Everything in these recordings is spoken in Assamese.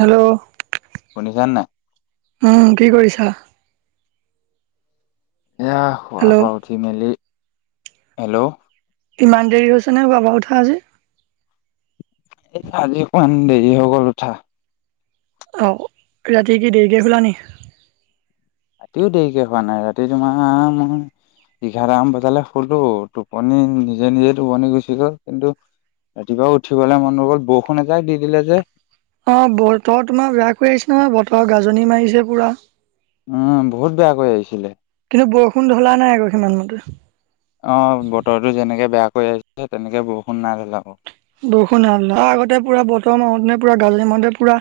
হেল্ল'। শুনিছা নাই? উম, কি কৰিছা? এইয়া শুৱ হেল্ল' পৰা উঠি মেলি, হেল্ল'। ইমান দেৰি হৈছে নে, শুবাৰ উঠা আজি। এ আজিকমান দেৰি হৈ গ'ল উঠা। অহ, ৰাতি কি দেৰিকে শুলা নেকি? ৰাতিও দেৰিকে শুৱা নাই, ৰাতি তোমাৰ এঘাৰমান বজালে শুলো টোপনি নিজে-নিজে টোপনি গুচি গ'ল, কিন্তু ৰাতিপুৱা উঠিবলে মন নগ'ল, বৰষুণ এজাক দি দিলে যে। অহ, বতৰ তোমাৰ বেয়া কৰি আহিছে নহয়, বতৰ গাজনি মাৰিছে পুৰা। উম, বহুত বেয়া কৈ আহিছিলে। কিন্তু বৰষুণ ধলা নাই আকৌ সিমান মতে। অ', বতৰো যেনেকে বেয়া কৰি আহিছে তেনেকে বৰষুণ না [unintelligible] বৰষুণ আগতে পুৰা বতৰ মাহত নে পুৰা গাজৰি মাহতে পুৰা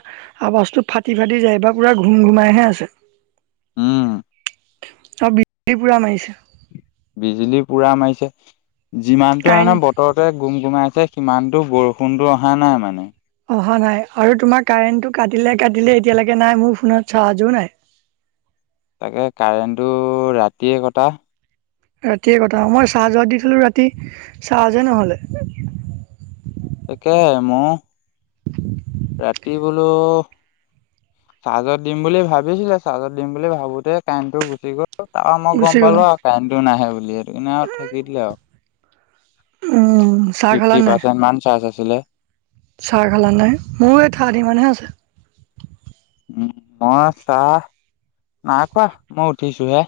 আৱাজটো ফাটি ফাটি যায়। এইবাৰ পুৰা ঘুম ঘুমাইহে আছে। উম। আৰু বিজুলী পুৰা মাৰিছে। বিজুলী পুৰা মাৰিছে, যিমানটো মানে কাৰেণ্ট বতৰতোৱে গুম গুমাইছে সিমানতো বৰষুণতো অহা নাই মানে। অহা নাই আৰু তোমাৰ কাৰেণ্টটো কাটিলে কাটিলে এতিয়ালৈকে নাই মোৰ ফোনত চাৰ্জো নাই। তাকে কাৰেণ্টটো ৰাতিয়ে কটা। ৰাতিয়ে কথা মই চাহ যোৱ দিছিলো ৰাতি চাহ যে নহলে। তাকে মও [unintelligible] ৰাতি বোলো চাৰ্জত দিম বুলি ভাবিছিলে চাৰ্জত দিম বুলি ভাবোতে কাৰেণ্ট টো গুচি গ'ল। তাৰ মই গুচি গম গ'ল পালো আৰু কাৰেণ্টটো নাহে বুলি সেইটো কিণে আৰু থাকি দিলো আৰু। উম, চাহ খালা ফিফটি নাই? পাৰ্চেন্ট মান চাৰ্জ আছিলে। চাহ খালা নাই? মোৰ এ থাৰ্টি মানহে আছে। উম, মই চাহ নাই খোৱা মই উঠিছোহে।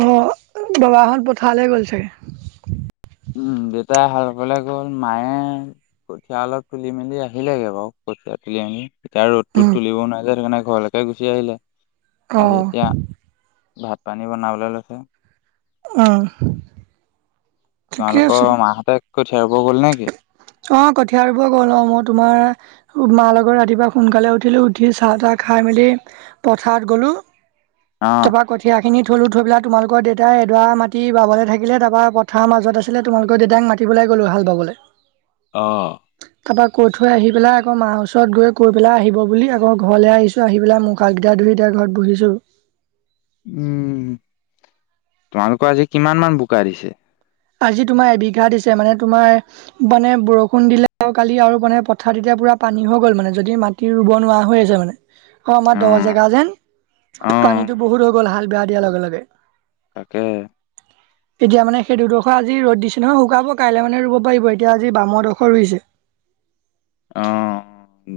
অ', বাবাহঁত পথাৰলে গ'ল চাগে। উম, দেউতাই সালফালে গ'ল মায়ে কঠীয়া অলপ তুলি মেলি আহিল লোগে বাৰু কঠীয়া তুলি আনি। এতিয়া ৰ'দতো উম, তুলিবও নোৱাৰ যে সেইকাৰণে ঘৰলৈকে গুচি আহিলে। আহি অ'। এতিয়া ভাত পানী বনাবলৈ লৈছে। উম। ঠিকে তোমালোকৰ আছে। মাহঁতে কঠীয়া ৰুব গ'ল নে কি? অ', ঠিয়াৰ পৰা গল মই তোমাৰ মা লগৰ ৰাতিপুৱা সোনকালে উঠিলো উঠি চাহ তাহ খাই মেলি পথাৰত গ'লো, অ তাপা কঠিয়া সেইিনি থলোঁই তোালোকৰ দেউতাই এডৰা মাটতি বাবলৈ থিলে তাৰপৰা পথাৰ মাজত আছিলে তোমালোকৰ দেউাক মাতি পেলাই গ'লোঁ হাল বাবলৈ। অ'। তাৰ পৰাৰা কৈ থৈ আহি পেলাই আকৌ মাৰ ওচৰত গৈ কৈ পেলাই আহিব বুলি আকৌ ঘৰলৈ আহিছো আহি পেলাই মুখ হাত গিতা ধু তিয়া ঘৰত বহিছোঁ। উম, তোমালোকৰ আজি কিমান মান বোকা দিছে? আজি তোমাৰ এবিঘা দিছে মানে তোমাৰ মানে বৰষুণ দিলে আৰু কালি আৰু মানে পথাৰত এতিয়া পুৰা পানী হৈ গ'ল মানে যদি মাটি ৰুব নোৱাৰা হৈ আছে মানে। অ', আমাৰ দহ অ', জেগা যেন অ', পানীতটো বহুত হৈ গ'ল হাল বেয়া দিয়াৰ লগে লগে। তাকে। তেতিয়া মানে সেই দুড খ আজি ৰ'দ দিছে নহয় শুকাব কাইলৈ মানে ৰুব পাৰিব এতিয়া আজি বামৰডোখৰ ৰুইছে। অ',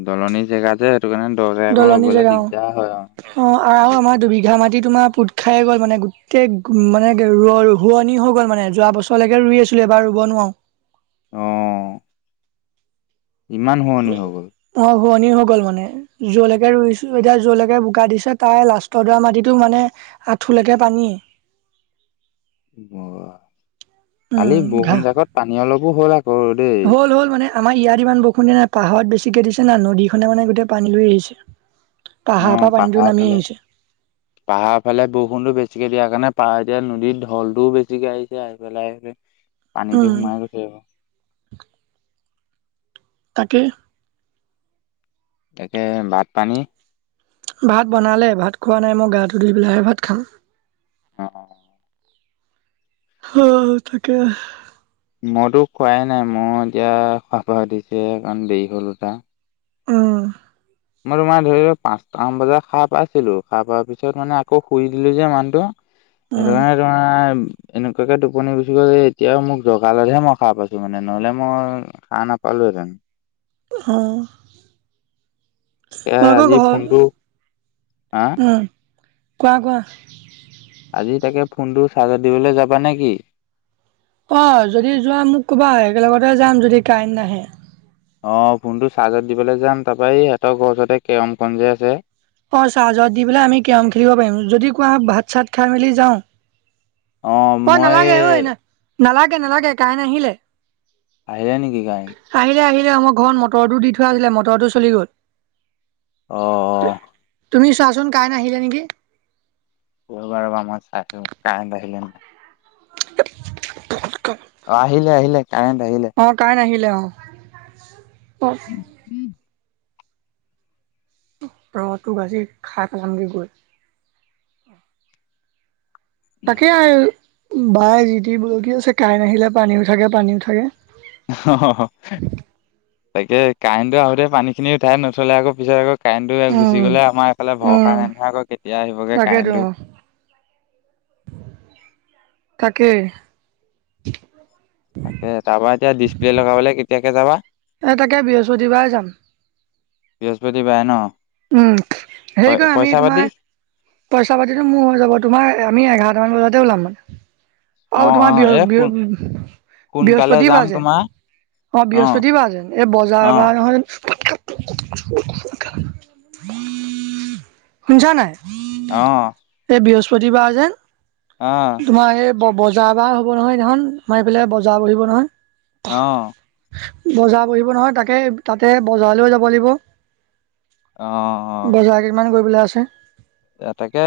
দলনি জেগা যে হে দলনি জেগাও অ', আৰু আমাৰ দুবিঘা মাটিত তোমাৰ পোট খাই গ'ল মানে গোটেই মানে ৰ হোৱনি হৈ গ'ল মানে যোৱা বছৰলৈকে ৰুই আছিলে এবাৰ ৰুব নোৱাৰোঁ। অ'। ইমান হোৱনী হৈ গ'ল। হোৱনী হৈ গ'ল মানে যলৈকে ৰুইছোঁ এতিয়া যলৈকে বোকা দিছে তাই লাষ্টৰডৰা মাটিটো মানে আঁঠুলেকে পানী। অ', কালি উম ঘাঁহ বৰষুণ জাকত পানী অলপো হ'ল আক হল হ'ল মানে আমাৰ ইয়াত ইমান বৰষুণ দিয়া নাই পাহাৰত বেছিকে দিছে না, নদীখনে মানে গোটেই পানী লৈ আহিছে। পাহাৰৰ পৰা অ', পানীটো পাহাৰ নামি ফালে, আহিছে পাহাৰ ফালে বৰষুণতো বেছি বেছিকে দিয়াৰ কাৰণে পাৰ এতিয়া নদীৰত ঢলটোও বেছিকে আহিছে আহি পেলাই আহি পাই পানী দি উম সোমাই গৈছে তাকেই। তাকে ভাত পানী? ভাত বনালে, ভাত খোৱা নাই মই গাটো ধুই পেলাইাহে ভাত খাম। অ'। অ'তাকে। মইতো খোৱাই নাই মোৰ এতিয়া [unintelligible] দিছে কাৰণ দেৰি উঠা। উম। মই তোমাৰ ধৰি পাঁচটামান বজাত সাৰ পাইছিলো, সাৰ পোৱাৰ পিছত মানে আকৌ শুই দিলো যে মানুহটো। সেইটো উম কাৰণে তোমাৰ এনেকুৱাকে টোপনি গুচি গ'ল যে এতিয়াও মোক জগালতহে মই সাৰ পাইছো মানে, নহ'লে মই সাৰ নাপালো [unintelligible] অ'। [unintelligible] এ কোৱা আজি ফোনটো হা কোৱা। আজি তাকে ফোনটো চাৰ্জাৰ দিবলৈ যাবা নেকি? অ', যদি যোৱা মোক কবা একেলগতে যাম যদি কাইম নাহে। অ', ফোনটো চাৰ্জত দিবলৈ যাম, তাৰৰা ই সিহঁতৰ ঘৰ ওচৰতে কেৰমখন যে আছে অ', চাহজত দি পেলাই আমি কেৰম খেলিব পাৰিম। যদি কোৱা হয় ভাত চাত খাই মেলি যাওঁ। অ নালাগে ঐ, ন নালাগে নালাগে কৰেন আহিলে। আহিলে নেকি কৰেন। আহিলে আহিলে আমাৰ ঘৰত মটৰটো দি থোৱা আছিলে, মটৰটো চলি গ'ল। অ অ তুমি চোৱাচোন কাই নাহিলে নেকি? ৰবা-ৰবা মই চাইছো, কাৰেণ্ট আহিলে নে নাই। [unintelligible] অ আহিলে আহিলে। কাৰেণ্ট আহিলে অ কাৰেণ্ট নাহিলে অ। অ [unintelligible] ৰ'হ তোক আজি খাই পেলামগৈ গৈ। তাকে আৰু বাই জি-তি বকি আছে কাৰেন আহিলে পানী উঠাগে পানী উঠগে। অ তাকে কাৰেণ্টটো আহোতে পানী খিনি উঠাই নথলে আকৌ পিছত আকৌ কাৰেণ্টটো গুচি উম গ'লে আমাৰ এইফালে ভৰসা উম নাই নহয় আকৌ কেতিয়া আহিবগে তাকেতো কাৰেণ্টটো। অ [inaudible] তাকে। তাকে তাৰপা এতিয়া ডিছপ্লে লগাবলৈ কেতিয়াকে যাবা? বৃহস্পতি বাৰ যাম। বৃহস্পতি বাৰে ন। উম প হেৰি কয় আমি পইচা তোমাৰ পাতি পইচা পাতিতো মোৰ হৈ যাব তোমাৰ আমি এঘাৰ [unintelligible] অ আৰু তোমাৰ অ এ সোন সোনকালে বৃহ-বৃহস্পতি যাম বাৰ যে তোমাৰ অ বৃহস্পতি বা যে, এই বজাৰ অ বাৰ নহয় য [unintelligible] শুনছা নাই? অ। এই বৃহস্পতিবাৰ যে আহ। বজাৰ বাৰ হ'ব নহয় সেইদিনা খন, আমাৰ এইফালে বজাৰ বহিব নহয়। অহ, বজাৰ বহিব নহয় তাকে তাতে বজাৰলৈৈও যাব লাগিব। অ, অ। বজাৰ [unintelligible] এ তাকে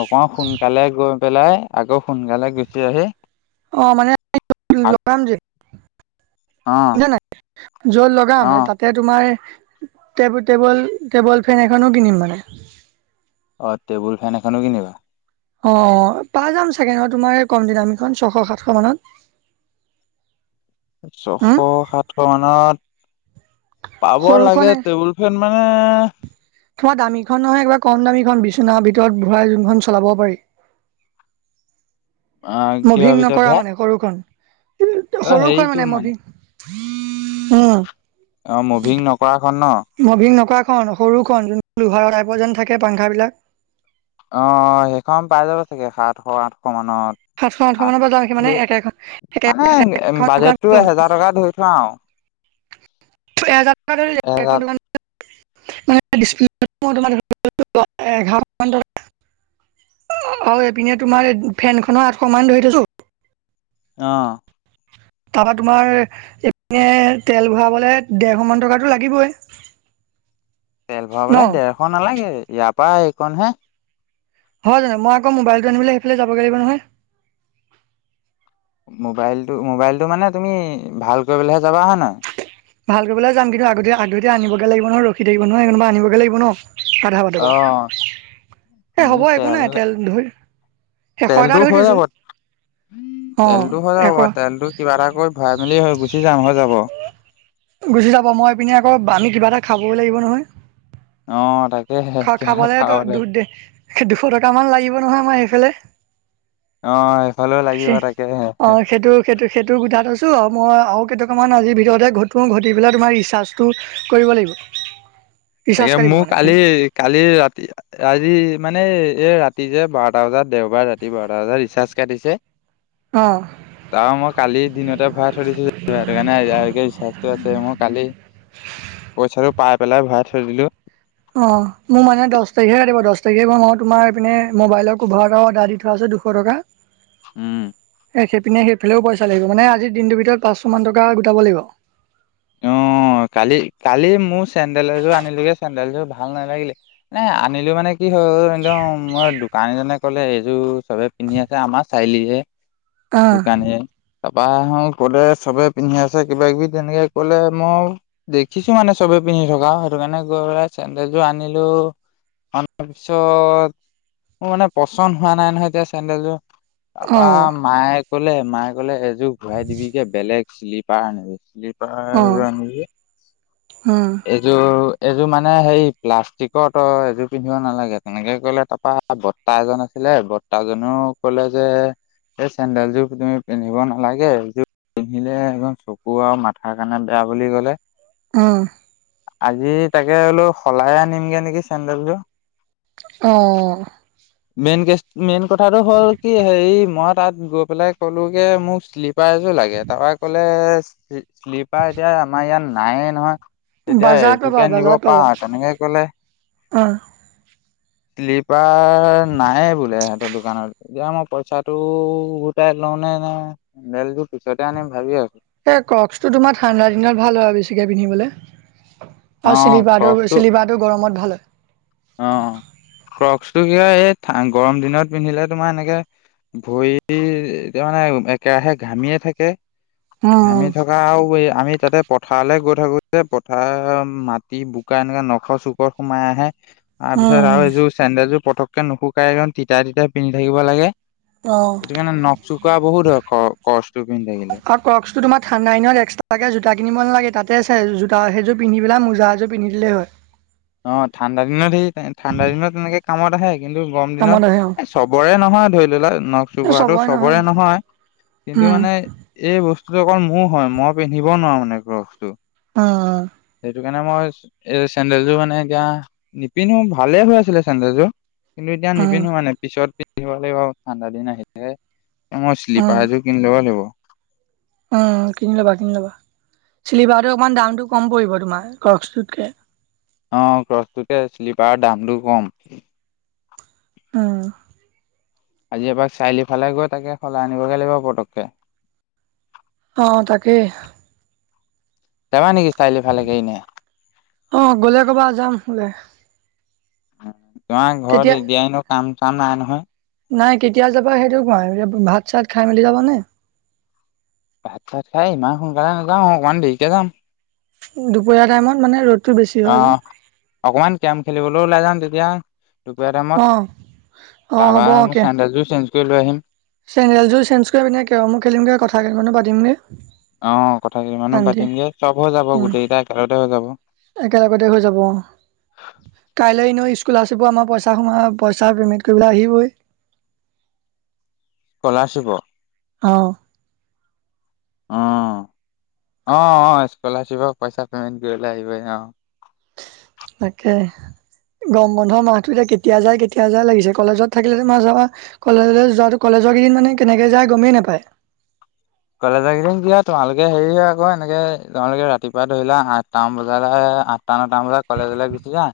অক সোনকালে গৈ পেলাই আকৌ সোনকালে গুচি আহি অ মানে আক [unintelligible] অ [unintelligible] নাই যত লগাম অ মে তাতে তোমাৰ টেবুল টেবুল ফেন এখনো কিনিম মানে। অ, টেবুল ফেন এখনো কিনিবা? অ, পাই যাম চাগে ন' তোমাৰ কম দামিখন ছশ সাতশ মানত? ছশ হম সাতশ মানত পাব সৰুখন লাগে, টেবুল ফেন মানে তোমাৰ দামীখন নহয় কিবা কম দামীখন বিচন ভিতৰত ভূঢৰাই যোনখন চলাব পাৰি। [inaudible] অ কিহৰ মভিং ভিতৰত নকৰা ভাই মানে সৰুখন। অ সৰু খন হেৰিটো মানে মভিঙ উম, অ, মুভিং নকৰাখন ন? খন সৰুখনন যোন লোহাৰ টাইপ যেন থাকে পাংখা বিলাক। অ, সেইখন পাই যাব চাগে সাতশ আঠশ মানত। সাতশ আঠশ আঠ মানত মানে বাজেটটো এহেজাৰ টকা ধৰি থোৱা আৰু এহেজাৰ [unintelligible] [unintelligible] [unintelligible] অ, এইপিনে তোমাৰ ফেনখননৰ আঠশ মান ধৰি থৈছো, অহ, তাৰপা তোমাৰ এইপিনে তোমাৰ তেল ভৰাবলে ডৰশ মান টকাতো লাগিবই। তেল ন ভৰাবলে ডৰশ নালাগে, ইয়াৰ পৰা এইকনহে। হয় জানো? মই আকৌ মোবাইলটো আনিবলৈ সেইফালে যাবগে লাগিব নহয়। মোবাইলটো-মোবাইলটো মানে তুমি ভাল কৰিবলৈহে যাবা হয় নাই? ভাল কৰিবলৈ যাম, কিন্তু আগত-আগধৈ আনিবগৈ লাগ ন' ৰখি থাকিব নহয় [unintelligible] আনিবগে লাগিব ন'। আধা বাটৰ পৰা অ এ, হ'ব একো নাই তেল ধই এশ এটা ধৰি দিছোঁ। তেলতটো হৈ যাবাৰ তেলতটো কিবা এটা কৰি ভৰাই মেলি হৈ গুচি যাম হৈ যাব। গুচি যাব মইপিনে আকৌ আমি কিবা এটা খাবই লাগিব নহয়। অ, তাক খ-খাবলৈ দু-দে-দুশ টকাামান লাগিব নহয় আমাৰ সেইফালে। অ', এইফালেও লাগিব তাকেহে। অ সেইটো সেইটো সেইটো গোটাই থৈছো আৰু মই আৰু কেইটকামান আজিৰ ভিতৰতে ঘটো, ঘটি পেলাই তোমাৰ ৰিচাৰ্জটো কৰিব লাগিব। ৰিচাৰ্জ তাকে কাটিব মোৰ মানে কালি কালি ৰাতি আজি মানে এই ৰাতি যে বাৰটা বজাত দেওবাৰ ৰাতি বাৰটা বজাত ৰিচাৰ্জ কাটিছে অ, তাৰ মই কালি দিনতে ভৰা থৰিছো কাৰণে বিশ্বাসটো আছে মই কালি পইচাটো পাই পেলাই ভৰাই থৈ দিলো। অ, মোৰ মানে দহ তাৰিখে দিব দহ তাৰিখে পৰা মই তোমাৰপিনে মোবাইলৰ কভাৰ এভাৰ এা দি থোৱা আছিল দুশ টকা। উম, এ, সেইপিনে সেইফালেও পইচা লাগিব মানে আজি দিনটোৰ ভিতৰত পাঁচশ মান টকা গোটাব লাগিব। অ, অ, কালি-কালি মোৰ চেন্দেল এযোৰ আনিলোগে চেন্দেলযোৰ ভাল নালাগিলে মানে আনিলো মানে কি হ'ল একদম মই দোকানীজনে কলে এইযোৰ চবে পিন্ধি আছে, আমাৰ চাৰিআলিতহে অ'। তাৰ পা হো ক'লে চবে পিন্ধি আছে কিবা কিবি তেনেকে কলে মই দেখিছো মানে চবে পিন্ধি থকা সেইটো কাৰণে গৈ পেলাই চেণ্ডেলযোৰ আনিলো। অনাৰ পিছত মোৰ মানে পচন্দ হোৱা নাই নহয় এতিয়া চেন্দেলযোৰ। তাৰ অ পা মায়েক ক'লে, মায়ে ক'লে এযোৰ ঘূৰাই দিবি গে বেলেগ শ্লিপাৰ আনিবি অ পাই যাম নেকি? উম এইযোৰ এইযোৰ মানে হেই প্লাষ্টিকত তই এযোৰ পিন্ধিব নালাগে, তেনেকে কলে তাৰপা বৰতা এজন আছিল লে বৰতা জনেওঁ কলে যে এই চেণ্ডেলযোৰ তুমি পিন্ধিব নালাগে এইযোৰ পিন্ধিলে একদম চকু আৰু মাথাৰ কাৰণে বেয়া বুলি ক'লে। অ'। আজি তাকে বোলো সলাই আনিমগে নেকি চেণ্ডেলযোৰ। অ'। মেইন কেছ মেইন কথাটো হ'ল কি হেৰি মই তাত গৈ পেলাই ক'লোগে মোক শ্লিপ পাৰ এযোৰ লাগে, তাৰ পৰা ক'লে শ্লিপাৰ এতিয়া আমাৰ ইয়াত নায়ে নহয়। এতিয়া বাজাৰত পাবা এযোকে নিব বাজাৰত পাবা পাৰা তেনেকে ক'লে। অ শ্লিপাৰ নায়েই বোলে দোকানত। এতিয়া মই পইচাটো উভতাই লওঁ নে নাই বেলযোৰ পিছতে আনিম ভাবি আছোঁ। এ ক্ৰকসটো তোমাৰ ঠাণ্ডা দিনত ভাল হয় বেছিকে পিন্ধিবলৈ। অ আৰু শ্লিপাৰটো ক্ৰকচটো শ্লিপাৰটো গৰমত ভাল হয়। অ' ক্ৰকসটো সেয়া এই ঠান গৰম দিনত পিন্ধিলে তোমাৰ এনেকে ভৰি তাৰ মানে একেৰাহে ঘামিয়ে থাকে। উম ঘামি থকা আৰু এই আমি তাতে পথাৰলৈ গৈ থাকো যে‌ পথাৰৰ মাটি- বোকা এনেকা নখৰ চুকত সোমাই আহে। তাৰ পিছত আৰু উম এইযোৰ চেণ্ডেলযোৰ পটকে নুশুকাই এইখন তিতা তিতা পিন্ধি থাকিব লাগে। অ সেইটো কাৰণে নখচোকোৱা বহুত হয় ক ক্ৰসটো পিন্ধি থাকিলে। আৰু ক্ৰক্সটো তোমাৰ ঠাণ্ডা দিনত এক্সট্ৰাকে জোতা কিনিব নালাগে, তাতে আছে জোতা সেইযোৰ পিন্ধি পেলাই মোজা এযোৰ পিন্ধি দিলেই হয়। অ' ঠাণ্ডা দিনত সেই ঠাণ্ডা দিনত তেনেকে কামত আহে। কিন্তু গৰম দিনত কামত আহে আৰু এ চবৰে নহয় ধৰি ললা নখ চকুৱাটো চবৰে নহয়। কিন্তু উম মানে এই বস্তুটো অকল মোৰ হয়, মই পিন্ধিব নোৱাৰো মানে ক্ৰকসটো। অ'। সেইটো কাৰণে মই এই চেণ্ডেলযোৰ মানে এতিয়া নিপিন্ধো ভালে হৈ আছিলে চেণ্ডেলযোৰ। কিন্তু এতিয়া উম নিপিন্ধো মানে পিছত পিন্ধিব লাগিব ঠাণ্ডা দিন আহিলে। এ মই শ্লিপাৰ এযোৰ কিনি ল'ব লাগিব। অ' কিনি লবা, কিনি লবা। শ্লিপাৰটো অকমান দামতটো কম পৰিব তোমাৰ ক্ৰকসটোতকে। অ' ক্ৰকসটোতকে শ্লিপাৰৰ দামটো কম। উম্। আজি এপাক চাৰিআলি ফালে গৈ তাকে সলাই আনিবগে লাগিব পটককে। অ' তাকেই। জাপানীক ষ্টাইলটো ভাল লাগে ইনে। অ' গ'লে ক'বা যাম ওলায়। তোমাৰ ঘৰত এতিয়া এনেওঁ কাম-চাম নাই নহয়। নাই কেতিয়া যাবা সেইটো কোৱা, ভাত-চাত খাই মেলি যাবা নে? ভাত-চাত খাই ইমান সোনকালে নাযাওঁ অকমান দেৰিকে যাম। দুপৰীয়া টাইমত মানে ৰ'দ অ' অকমান কেৰম খেলিবলৈ ওলাই যাম তেতিয়া দুপৰীয়া টাইমত, অ অ তাৰপা মই চেণ্ডেলযোৰ চেঞ্জ কৰি লৈ আহিম। চেণ্ডেলযোৰ চেঞ্জ কৰি পিনে কেৰমো খেলিমগে কথা কেটামানো পাতিমগে। অ' কথা কেইটামান পাতিমগে চ'ব হৈ যাব গোটেই কেইটা একেলগতে হৈ যাব। এই একেলগতে হৈ যাব কাইলে। এনো স্কুলাৰশ্বিপ আমাৰ পইচা সোমা পইচা পেমেন্ট কৰিবলৈ আহিবই। স্কলাৰশ্বিপৰ। অ' অ' অ' অ' স্কলাৰশ্বিপ পইচা পেমেন্ট কৰিবলে আহিব অ'। তাকে। গৰম বন্ধ মাহতটো এতিয়া কেতিয়া যায় কেতিয়া যায় লাগিছে কলেজত থাকিলে মাহ যাবা কলেজলৈ যোৱা কলেজলৈ কলেজ কেইদিন মানে কেনেকে যায় গমেইে নাপায়। [unintelligible] কলেজ কিদিন কি আ তোমালোকে হেৰি হয় আকৌ এনেকে তোমালোকে ৰাতিপুৱা ধৰিলা আঠটামান বজাল আঠ আঠটা নটামান বজাত কলেজলৈ গুচি যায়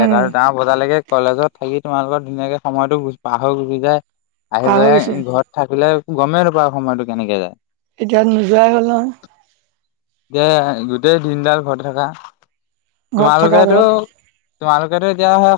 উম এটাৰ দুটামান বজালৈকে কলেজত থাকি। তোমালোকৰ ধুনীয়াকে সময়তো পাহ হৈ গুচি যায় আহি পাৰ হৈ পেলাই গৈছে ঘৰত থাকিলে। গমে নোপাৱাৰ সময়টো কেনেকে যায়। এতিয়া নোযোৱাই হ'ল নহয়। এতিয়া গোটেই দিনডাল ঘৰত থকা। ঘৰত থকা তোমালোকেতো ঘৰত তোমালোকেতো এতিয়া।